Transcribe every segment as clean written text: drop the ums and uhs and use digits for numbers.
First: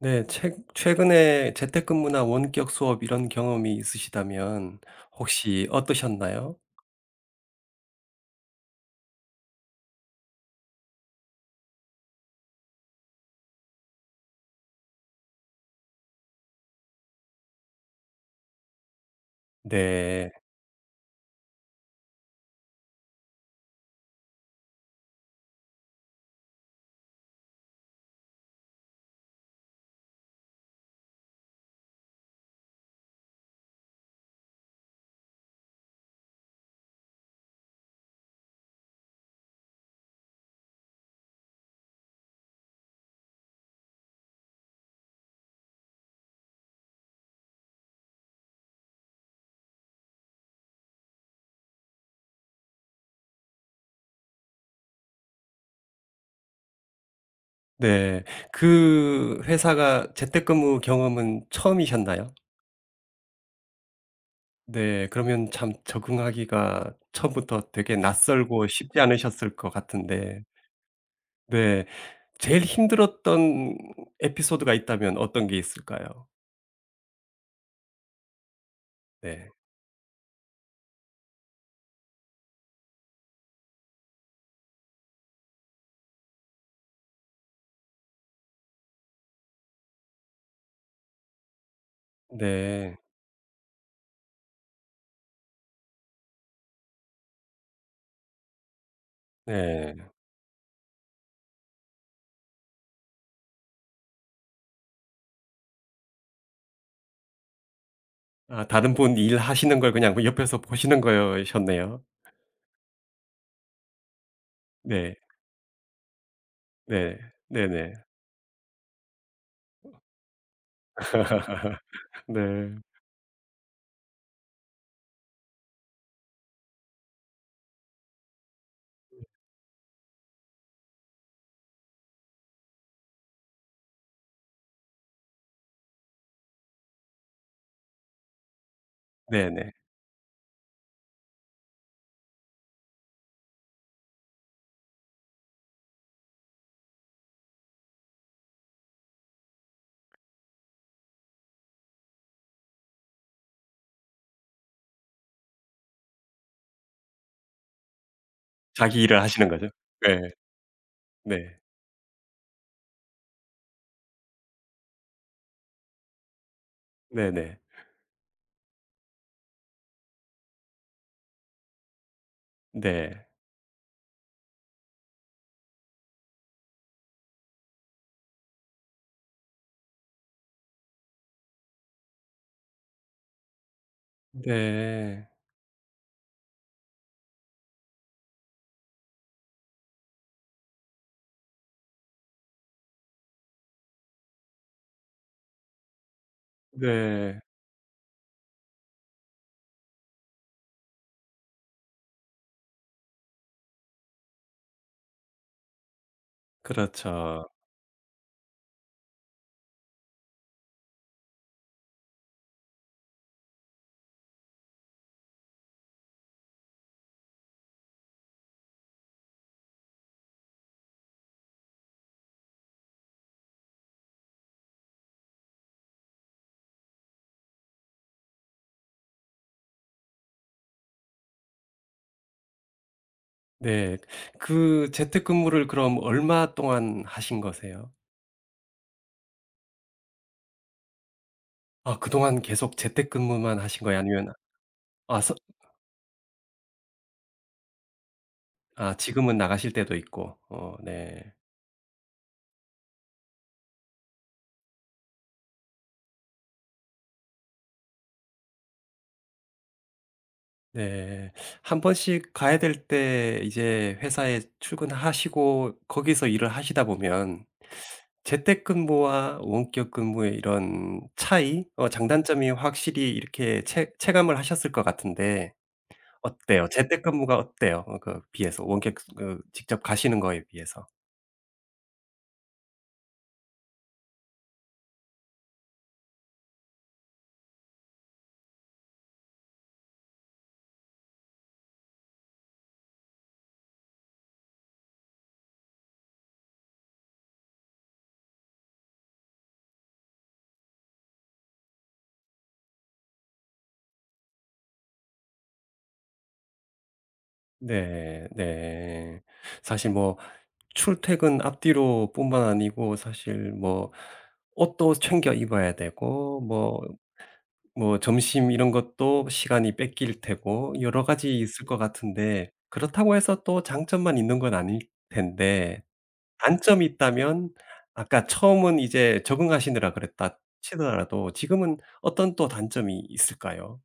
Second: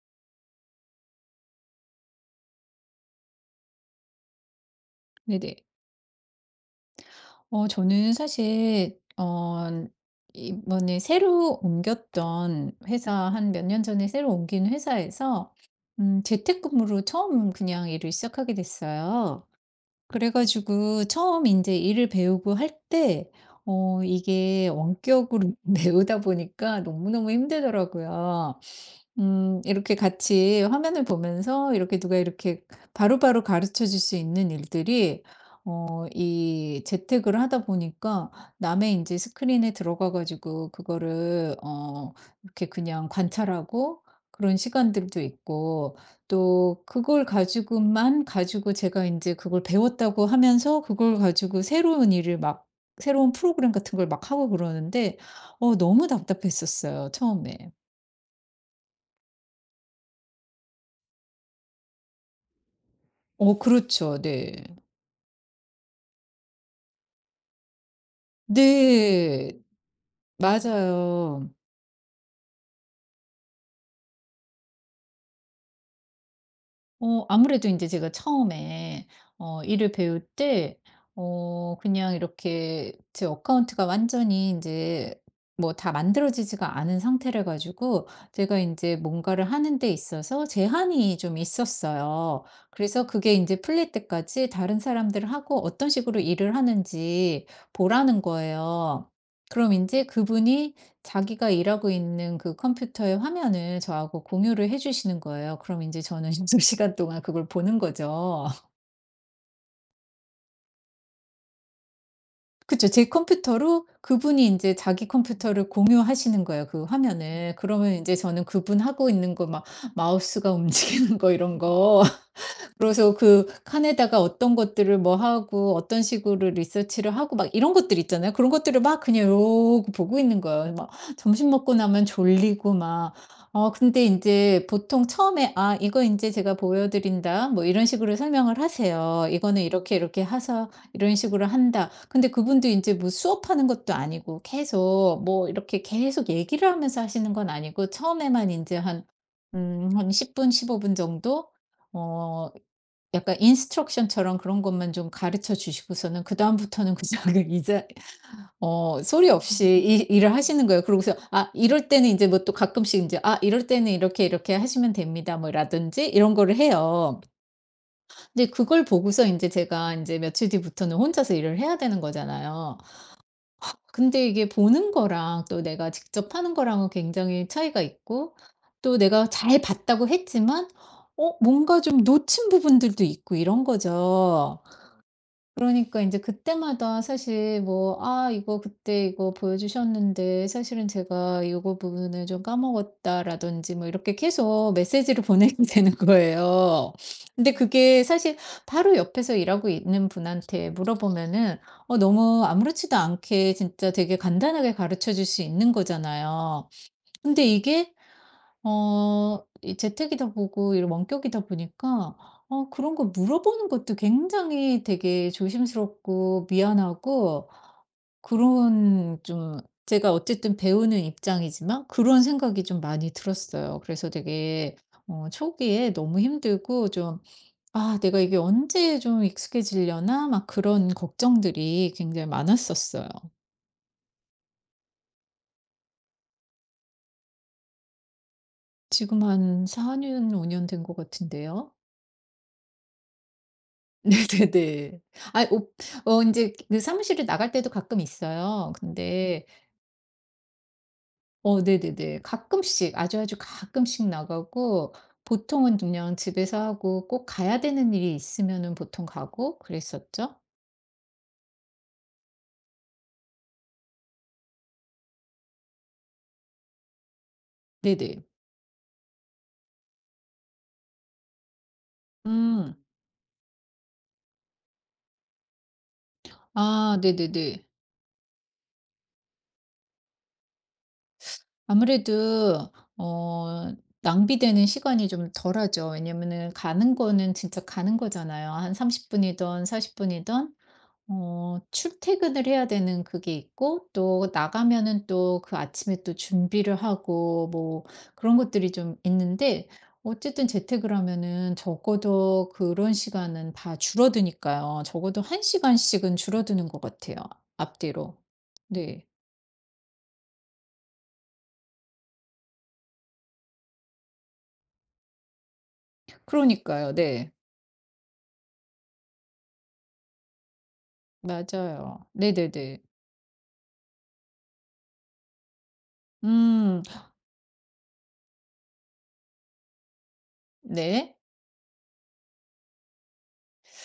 네. 최 최근에 재택근무나 원격 수업 이런 경험이 있으시다면 네네. 혹시 어떠셨나요? 저는 사실 이번에 새로 옮겼던 회사 한 몇 년 전에 새로 옮긴 회사에서 재택근무로 처음 그냥 일을 시작하게 됐어요. 그래 네. 가지고 처음 이제 일을 배우고 할 때 이게 원격으로 배우다 보니까 너무너무 힘들더라고요. 이렇게 같이 화면을 보면서 이렇게 누가 이렇게 바로바로 가르쳐 줄 수 있는 일들이 이 재택을 하다 보니까 남의 이제 스크린에 들어가 가지고 그거를 이렇게 그냥 관찰하고 그런 시간들도 있고 또 그걸 가지고만 가지고 제가 이제 그걸 배웠다고 하면서 그걸 가지고 새로운 일을 막 새로운 프로그램 같은 걸 막 하고 그러는데 너무 답답했었어요 처음에. 네. 그 회사가 재택근무 경험은 처음이셨나요? 그렇죠. 네. 네. 그러면 참 적응하기가 처음부터 되게 낯설고 쉽지 네. 않으셨을 것 같은데. 맞아요. 네. 제일 힘들었던 에피소드가 있다면 어떤 게 있을까요? 아무래도 인제 제가 처음에 네. 일을 배울 때 그냥 이렇게 제 어카운트가 완전히 인제 뭐 다 만들어지지가 않은 상태라 가지고 제가 인제 뭔가를 하는 데 있어서 제한이 좀 있었어요. 네. 그래서 그게 인제 풀릴 때까지 다른 사람들하고 어떤 식으로 일을 하는지 보라는 거예요. 그럼 네. 인제 그분이 자기가 일하고 있는 그 컴퓨터의 화면을 저하고 공유를 해 주시는 거예요. 그럼 인제 저는 6 시간 동안 그걸 보는 거죠. 아, 다른 분 일하시는 걸 그냥 뭐 옆에서 보시는 거셨네요. 그쵸. 제 컴퓨터로 그분이 인제 자기 네. 컴퓨터를 공유하시는 거예요, 그 네. 화면을. 네 네. 그러면 인제 저는 그분 하고 있는 거 막 마우스가 움직이는 거 이런 거 네. 그래서 그 칸에다가 어떤 것들을 뭐 하고 어떤 식으로 리서치를 하고 막 이런 것들 있잖아요. 그런 것들을 막 그냥 이러고 보고 있는 거예요. 막 점심 먹고 나면 졸리고 막 근데 인제 보통 처음에 "아 이거 인제 제가 보여 드린다." 뭐 이런 식으로 설명을 하세요. "이거는 네네. 이렇게 이렇게 해서 이런 식으로 한다." 근데 그분도 인제 뭐 수업하는 것도 아니고 계속 뭐 이렇게 계속 얘기를 하면서 하시는 건 아니고 처음에만 인제 한 10분 15분 정도 어 약간 인스트럭션처럼 그런 것만 좀 가르쳐 주시고서는 그다음부터는 그냥 이제 자기 일을 소리 하시는 없이 거죠? 이 네. 일을 하시는 거예요. 그러고서 아 네. 이럴 때는 이제 뭐 또 가끔씩 이제 "아 이럴 때는 이렇게, 이렇게 하시면 됩니다." 뭐 라든지 이런 거를 해요. 네 네. 근데 그걸 보고서 이제 제가 이제 며칠 뒤부터는 혼자서 일을 해야 되는 거잖아요. 네. 근데 이게 보는 거랑 또 내가 직접 하는 거랑은 굉장히 차이가 있고 또 내가 잘 봤다고 했지만 뭔가 좀 놓친 부분들도 있고 이런 거죠. 네. 그러니까 이제 그때마다 사실 뭐 '아 이거 그때 이거 보여주셨는데 사실은 제가 이거 부분을 좀 까먹었다.'라든지 뭐 이렇게 계속 메시지를 보내게 되는 거예요. 네. 근데 그게 사실 바로 옆에서 일하고 있는 분한테 물어보면은 너무 아무렇지도 않게 진짜 되게 간단하게 가르쳐 줄 수 있는 거잖아요. 근데 그렇죠. 이게 이 재택이다 보고 이런 원격이다 보니까 그런 거 물어보는 것도 굉장히 되게 조심스럽고 미안하고 그런 좀 제가 어쨌든 배우는 입장이지만 그런 생각이 좀 많이 들었어요. 그래서 되게 초기에 너무 힘들고 좀 '아 내가 이게 언제 좀 익숙해지려나?' 막 그런 걱정들이 굉장히 많았었어요. 네. 그 재택근무를 그럼 얼마 동안 하신 거세요? 지금 한 4년 5년 된 것 같은데요. 아, 그동안 계속 재택근무만 하신 거예요? 아니면 네네네. 아 서 아 오 이제 그 사무실을 나갈 때도 가끔 있어요. 아, 지금은 근데 나가실 때도 있고. 네. 네네네. 가끔씩 아주 아주 가끔씩 나가고 보통은 그냥 집에서 하고 꼭 가야 되는 일이 있으면은 보통 가고 그랬었죠. 네. 한 번씩 가야 될 때 이제 회사에 출근하시고 거기서 일을 하시다 보면, 네네. 재택근무와 원격 근무의 이런 차이 장단점이 음. 확실히 이렇게 체 체감을 하셨을 것 같은데 어때요? 아 재택근무가 네네네. 어때요? 그 비해서 원격, 그 직접 가시는 거에 비해서? 아무래도 어 낭비되는 시간이 좀 덜하죠. 왜냐면은 가는 거는 진짜 가는 거잖아요. 한 30 분이든 40 분이든. 출퇴근을 해야 되는 그게 있고 또 나가면은 또 그 아침에 또 준비를 하고 뭐 그런 것들이 좀 있는데 어쨌든 재택을 하면은 적어도 그런 시간은 다 줄어드니까요. 적어도 1 시간씩은 줄어드는 것 같아요, 앞뒤로. 네. 네. 네. 사실 뭐 출퇴근 앞뒤로 뿐만 아니고 사실 뭐 옷도 챙겨 입어야 되고 뭐, 그러니까요. 네. 뭐 점심 이런 것도 시간이 뺏길 테고 여러 가지 있을 것 맞아요. 같은데, 네네네. 그렇다고 해서 또 장점만 있는 건 아닐 텐데. 음. 단점이 있다면, 아까 처음은 이제 "적응하시느라 그랬다." 네. 치더라도 지금은 어떤 또 단점이 있을까요?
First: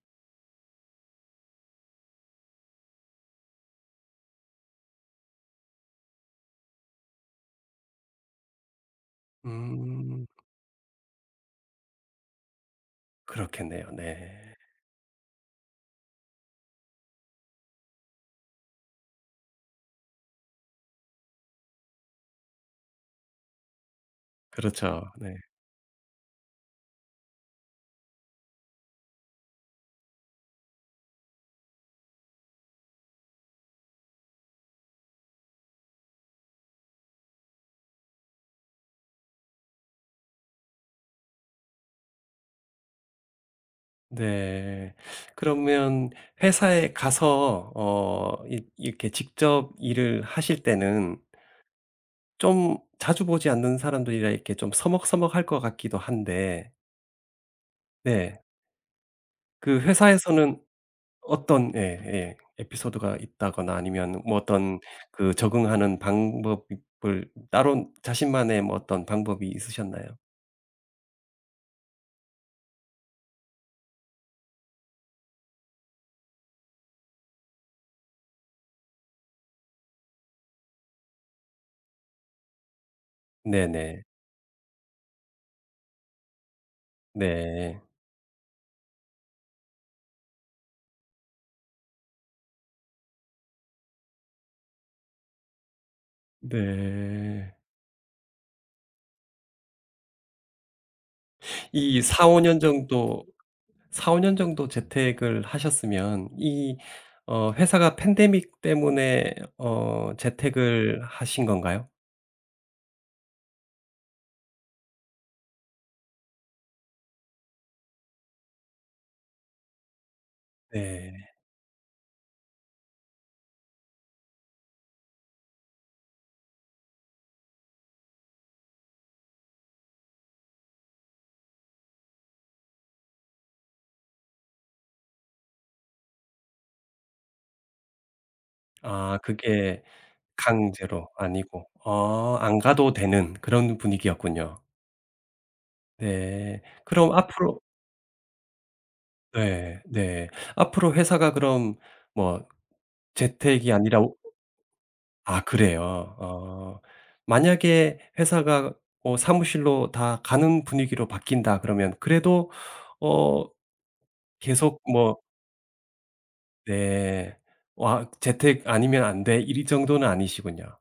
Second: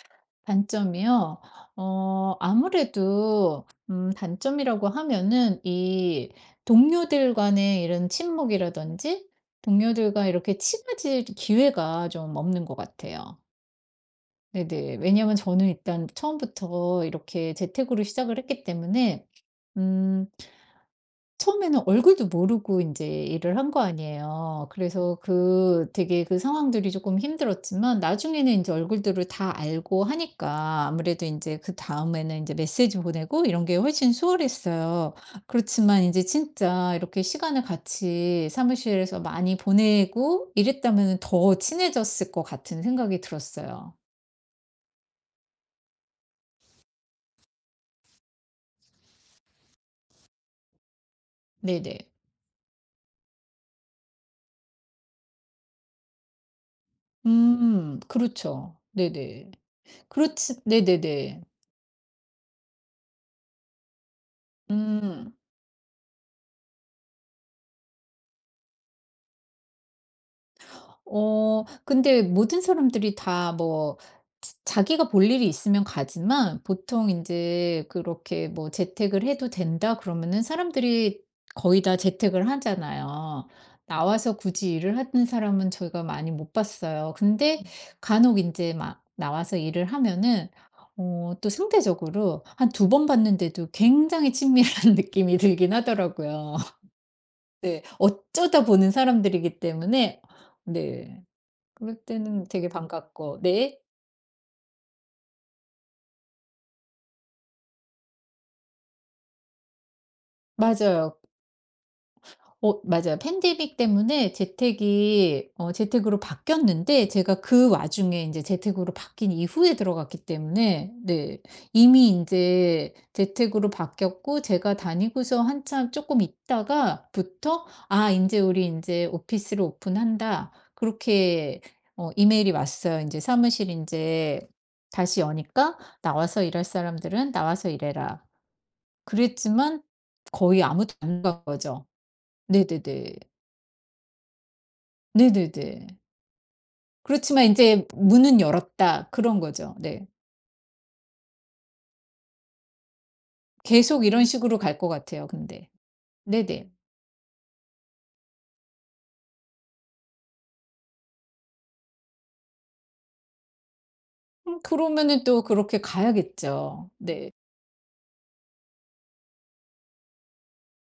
단점이요? 아무래도 단점이라고 하면은 이 동료들 간의 이런 친목이라든지 음. 동료들과 이렇게 친해질 기회가 좀 없는 것 같아요. 그렇겠네요. 네. 네네. 왜냐면 저는 일단 처음부터 이렇게 재택으로 시작을 했기 때문에 음 처음에는 얼굴도 모르고 인제 일을 한 거 아니에요. 그렇죠. 그래서 네. 그 되게 그 상황들이 조금 힘들었지만 나중에는 인제 얼굴들을 다 알고 하니까 아무래도 인제 그다음에는 인제 메시지 보내고 이런 게 훨씬 수월했어요. 그렇지만 인제 진짜 이렇게 시간을 같이 사무실에서 많이 보내고 이랬다면은 더 친해졌을 것 같은 생각이 들었어요. 네. 그러면 회사에 가서 이 이렇게 직접 일을 하실 때는 네네. 좀 자주 보지 않는 사람들이라 이렇게 좀 서먹서먹할 것 같기도 한데. 네. 그렇죠. 네네. 그 그렇지 회사에서는 네네네. 어떤 예, 예 에피소드가 있다거나 아니면 뭐 어떤, 그 음. 적응하는 방법을 따로 자신만의 뭐 어떤 방법이 있으셨나요? 근데 모든 사람들이 다 뭐 자 자기가 볼 일이 있으면 가지만 보통 이제 그렇게 뭐 "재택을 해도 된다." 그러면은 사람들이 거의 다 재택을 하잖아요. 네네. 나와서 굳이 일을 하는 사람은 저희가 많이 못 봤어요. 근데 네. 간혹 이제 막 나와서 일을 하면은 또 상대적으로 한 두 번 봤는데도 굉장히 친밀한 느낌이 들긴 하더라고요. 네. 네. 어쩌다 보는 사람들이기 때문에 네. 그럴 이 4-5 때는 년 되게 정도, 반갑고 네. 4, 5년 정도 재택을 하셨으면 이, 회사가 팬데믹 때문에 재택을 맞아요. 하신 건가요? 맞아요. 팬데믹 때문에 재택이 재택으로 바뀌었는데 제가 그 와중에 인제 재택으로 바뀐 이후에 들어갔기 때문에 네. 네. 이미 인제 재택으로 바뀌었고 제가 다니고서 한참 쪼끔 있다가부터 '아 인제 우리 인제 오피스를 오픈한다.' 그렇게 이메일이 왔어요. 인제 사무실 인제 다시 여니까 "나와서 일할 사람들은 나와서 일해라. 아 그게 그랬지만 거의 아무도 강제로 안간 아니고 거죠. 안 가도 네네네. 되는 그런 분위기였군요. 네네네. 네. 그럼 그렇지만 앞으로. 인제 '문은 열었다.' 그런 거죠. 네 네. 네. 앞으로 회사가 그럼 뭐 재택이 아니라 계속 오, 이런 식으로 갈 것 같아요 아 근데. 그래요? 네네. 어. 만약에 회사가 사무실로 다 가는 분위기로 바뀐다 그러면 그래도 어 계속 뭐. 그러면은 또 그렇게 가야겠죠. 네. 네. 와, 재택 아니면 안 돼 이 정도는 아니시군요.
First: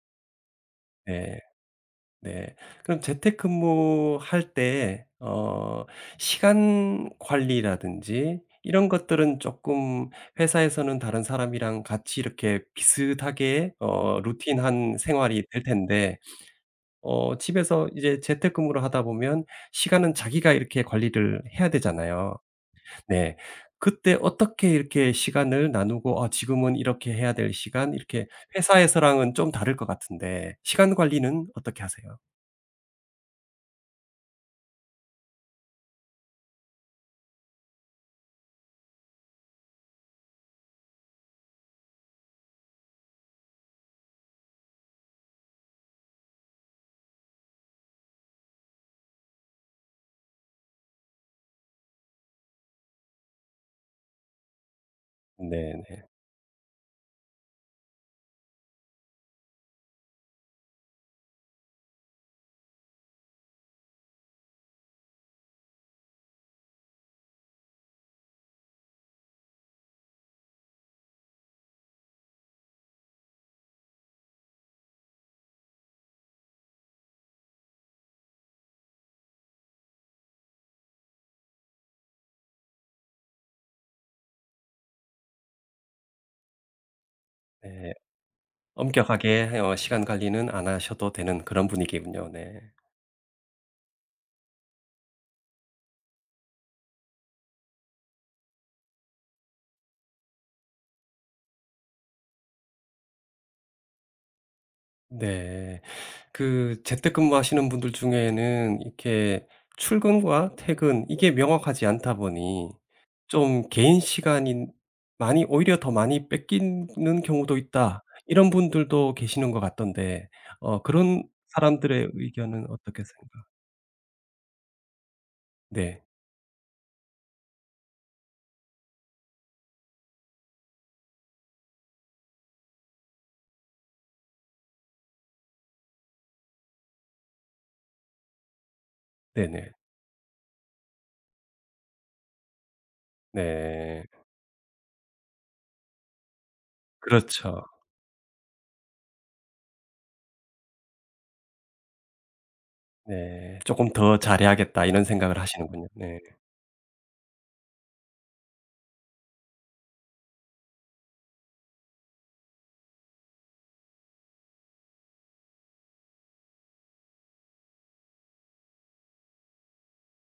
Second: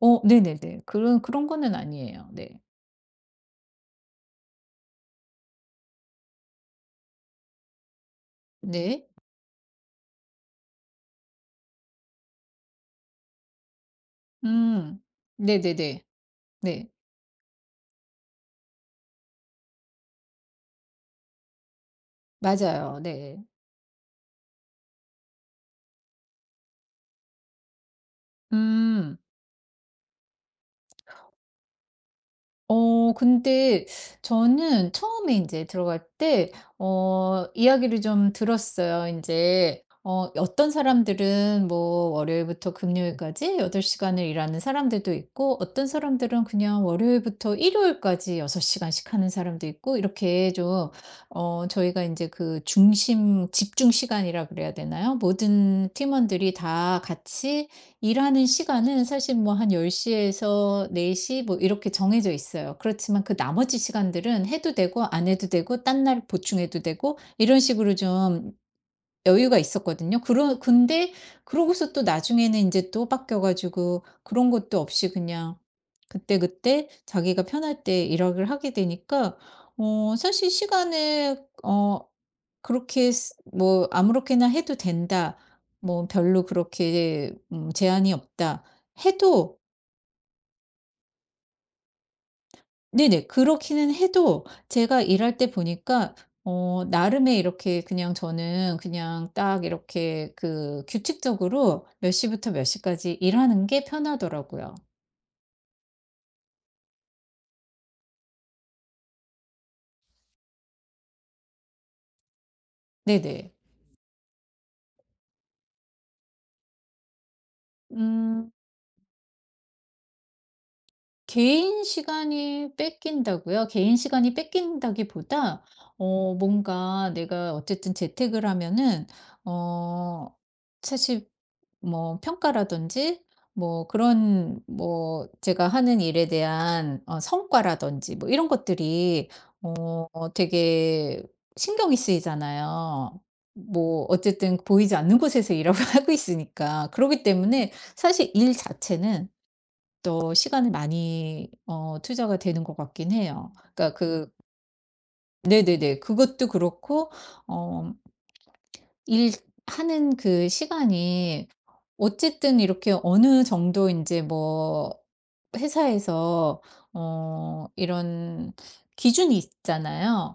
네네네. 그런 네. 그런 거는 아니에요. 네. 네. 그럼 재택근무할 때 시간 관리라든지 이런 네. 것들은 조금, 회사에서는 다른 사람이랑 같이 이렇게 비슷하게 루틴한 음. 생활이 될 네네네. 텐데, 네. 집에서 이제 재택근무를 하다 보면 시간은 자기가 이렇게 관리를 해야 되잖아요. 맞아요. 네. 네. 그때 어떻게 이렇게 시간을 나누고 '아 지금은 이렇게 해야 될 시간.' 이렇게, 음. 회사에서랑은 좀 다를 것 같은데, 시간 관리는 어떻게 하세요? 근데 저는 처음에 이제 들어갈 때 이야기를 좀 들었어요. 이제 어떤 사람들은 뭐 월요일부터 금요일까지 8 시간을 일하는 사람들도 있고 어떤 사람들은 그냥 월요일부터 일요일까지 6 시간씩 하는 사람도 있고 이렇게 좀 저희가 이제 그 중심 집중 시간이라 그래야 되나요? 모든 네네. 팀원들이 다 같이 일하는 시간은 사실 뭐 한 10시에서 4시 뭐 이렇게 정해져 있어요. 그렇지만 그 나머지 시간들은 해도 되고 안 해도 되고 딴 날 보충해도 되고 이런 식으로 좀 여유가 있었거든요. 그러 근데 그러고서 또 나중에는 인제 또 바뀌어 가지고 그런 것도 없이 그냥 그때그때 자기가 편할 때 일을 하게 되니까 사실 시간을 그렇게 쓰 뭐 '아무렇게나 해도 된다. 뭐 별로 그렇게 네. 제한이 없다.' 해도 엄격하게 시간 관리는 안 하셔도 되는 그런 분위기군요. 네. 네네. 그렇기는 해도 제가 일할 때 보니까 나름의 이렇게 그냥 저는 그냥 딱 이렇게 그 규칙적으로 몇 시부터 몇 시까지 일하는 게 편하더라고요. 네. 그 재택근무하시는 분들 중에는 이렇게 출근과 퇴근 이게 명확하지 않다 보니 네네. 좀 '개인 시간이 많이 오히려 더 많이 뺏기는 경우도 있다.' 이런 음. 분들도 계시는 것 같던데 그런 개인 사람들의 의견은 시간이 어떻게 생각. 뺏긴다고요? 개인 시간이 뺏긴다기보다 네. 뭔가 내가 어쨌든 재택을 하면은 어 사실 뭐 평가라든지 뭐 그런 뭐 제가 하는 일에 대한 성과라든지 뭐 이런 것들이 네네. 어 되게 신경이 쓰이잖아요. 네. 뭐 어쨌든 보이지 않는 곳에서 일하고 하고 있으니까. 그러기 그렇죠. 때문에 사실 일 자체는 더 시간을 많이 투자가 되는 것 같긴 해요. 네. '조금 그러니까 더 그 잘해야겠다.' 이런 생각을 하시는군요. 네네네. 네. 그것도 그렇고 어 일하는 그 시간이 어쨌든 이렇게 어느 정도 인제 뭐 회사에서 이런 기준이 있잖아요.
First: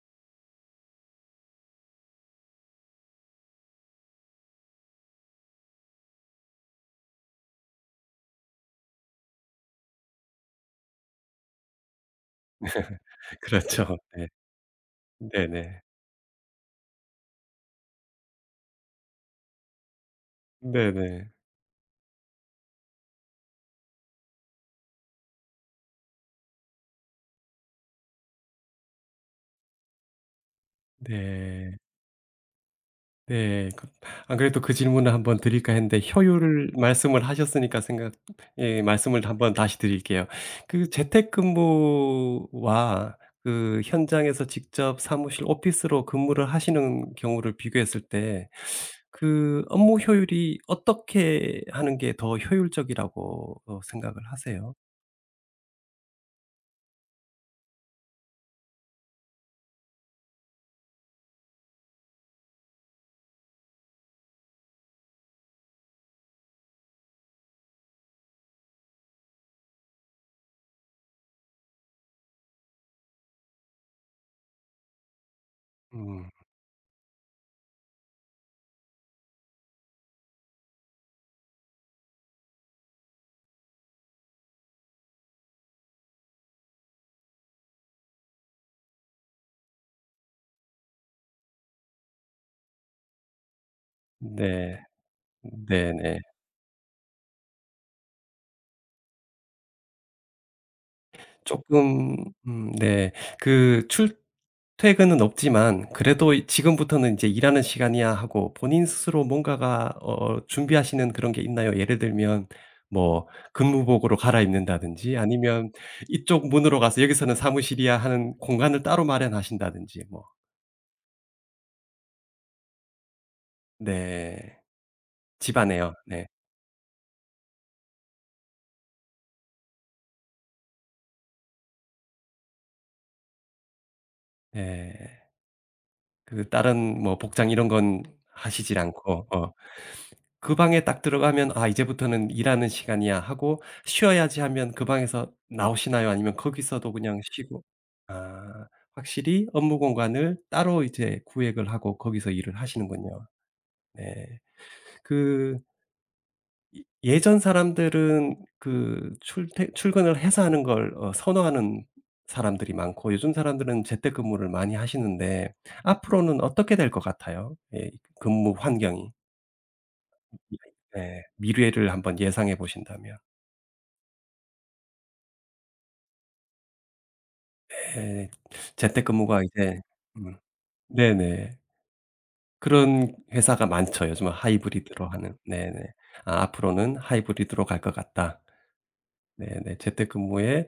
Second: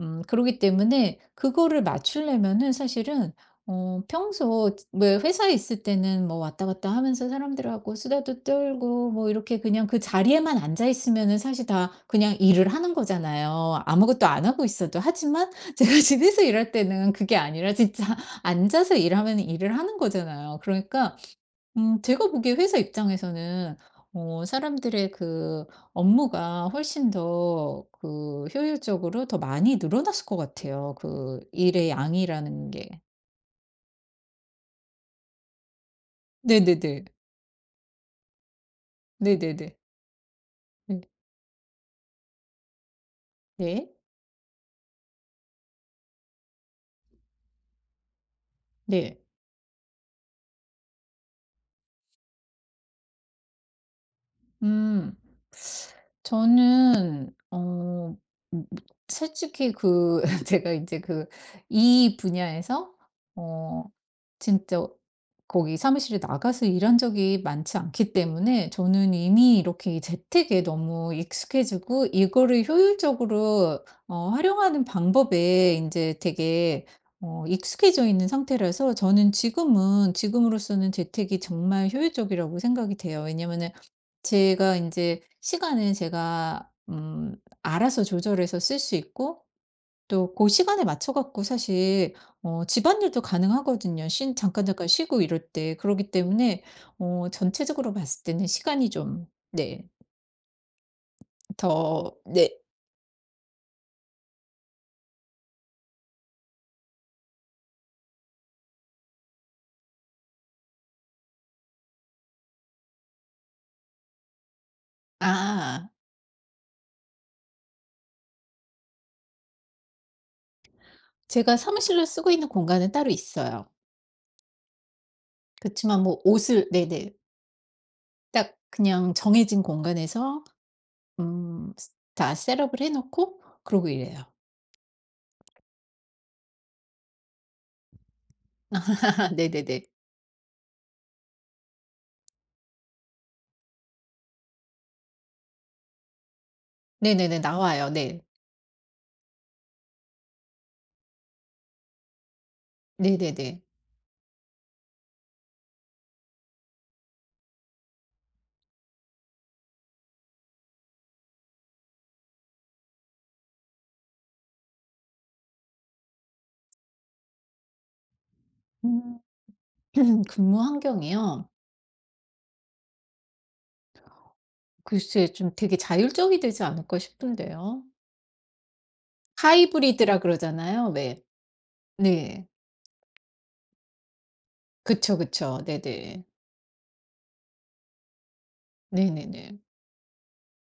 그러기 때문에 그거를 맞추려면은 사실은 평소 왜 회사에 있을 때는 뭐 왔다 갔다 하면서 사람들하고 수다도 떨고 뭐 이렇게 그냥 그 자리에만 앉아 있으면은 사실 다 그냥 일을 하는 거잖아요. 그렇죠. 네. 아무것도 안 하고 있어도. 하지만 네네. 제가 집에서 일할 때는 그게 아니라 진짜 앉아서 일하면 일을 하는 거잖아요. 그러니까 네네. 제가 보기에 회사 입장에서는 사람들의 그 업무가 훨씬 더 그 효율적으로 더 많이 늘어났을 것 같아요. 그 네. 일의 양이라는 게. 네. 그 안 그래도 그 질문을 한번 드릴까 했는데 효율을 네네네. 말씀을 하셨으니까 생각, 예 말씀을 한번 네네네. 다시 드릴게요. 그 네. 재택근무와 그 네. 현장에서 직접 사무실 오피스로 근무를 하시는 경우를 비교했을 때 네. 그 업무 효율이 어떻게 하는 게 더 효율적이라고 생각을 하세요? 음. 저는 음 솔직히 그 제가 이제 그 이 분야에서 어 진짜 거기 사무실에 나가서 일한 적이 많지 않기 때문에 저는 이미 이렇게 이 재택에 너무 익숙해지고 이거를 효율적으로 활용하는 방법에 이제 음. 되게 익숙해져 있는 상태라서 저는 지금은 지금으로서는 재택이 정말 효율적이라고 생각이 돼요. 왜냐면은 제가 이제 시간은 제가 알아서 조절해서 쓸 수 있고 또 그 시간에 맞춰 갖고 사실 집안일도 가능하거든요. 쉰 잠깐 네. 잠깐 쉬고 이럴 때. 그러기 네네. 때문에 전체적으로 봤을 때는 시간이 좀 네 더 쪼끔. 네 네. 그 출퇴근은 없지만 그래도 이 '지금부터는 인제 일하는 시간이야.' 하고 본인 스스로 뭔가가 준비하시는 그런 게 있나요? 예를 들면 뭐 근무복으로 갈아입는다든지 아니면 아 이쪽 문으로 가서 "여기서는 사무실이야." 하는 공간을 따로 마련하신다든지 뭐. 제가 사무실로 쓰고 있는 공간은 따로 있어요. 네. 집 그렇지 안에요. 만 뭐 네. 옷을 네네. 딱 그냥 정해진 공간에서 음 다 셋업을 해 놓고 그러고 이래요. 네. 그 다른 뭐 복장 이런 건 하시질 않고. 어. 네네네. 그 방에 딱 들어가면 '아 이제부터는 일하는 시간이야.' 하고 쉬어야지 하면 그 방에서 나오시나요? 아니면 거기서도 그냥 네네네. 쉬고. 나와요. 네. 아, 확실히 업무 공간을 따로 이제 구획을 하고 거기서 일을 하시는군요. 네네네. 네. 그 이 예전 사람들은 그 출퇴 출근을 해서 하는 걸 선호하는 사람들이 많고 요즘 사람들은 재택근무를 많이 하시는데, 앞으로는 어떻게 될 것 같아요? 예, 근무 환경이. 음 근무 네. 환경이요? 미래를 한번 예상해 보신다면. 글쎄 좀 되게 자율적이 되지 않을까 싶은데요. 예. 재택근무가 이제, 하이브리드라 음. 그러잖아요. 왜. 네네. 네. 그런 회사가 많죠. 요즘은 하이브리드로 그쵸, 하는. 그쵸. 네네. 네네. 아 앞으로는 하이브리드로 갈 것 같다. 네네네. 네네. 재택근무에,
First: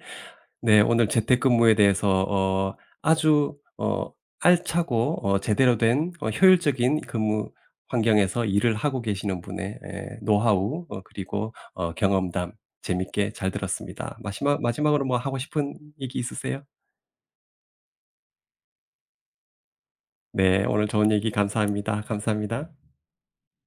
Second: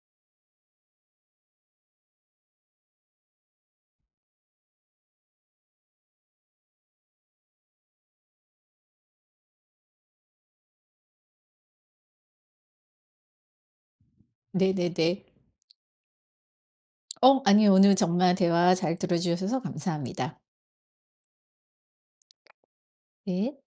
네 오늘 재택근무에 대해서 아주 알차고 제대로 된 효율적인 근무 환경에서 일을 하고 계시는 분의 예 노하우, 그리고 경험담 재밌게 잘 들었습니다. 마시마 네네네. 마지막으로 뭐 하고 싶은 얘기 있으세요? 아니 오늘 정말 대화 잘 들어 주셔서 감사합니다. 네. 오늘 좋은 얘기 감사합니다. 감사합니다. 네.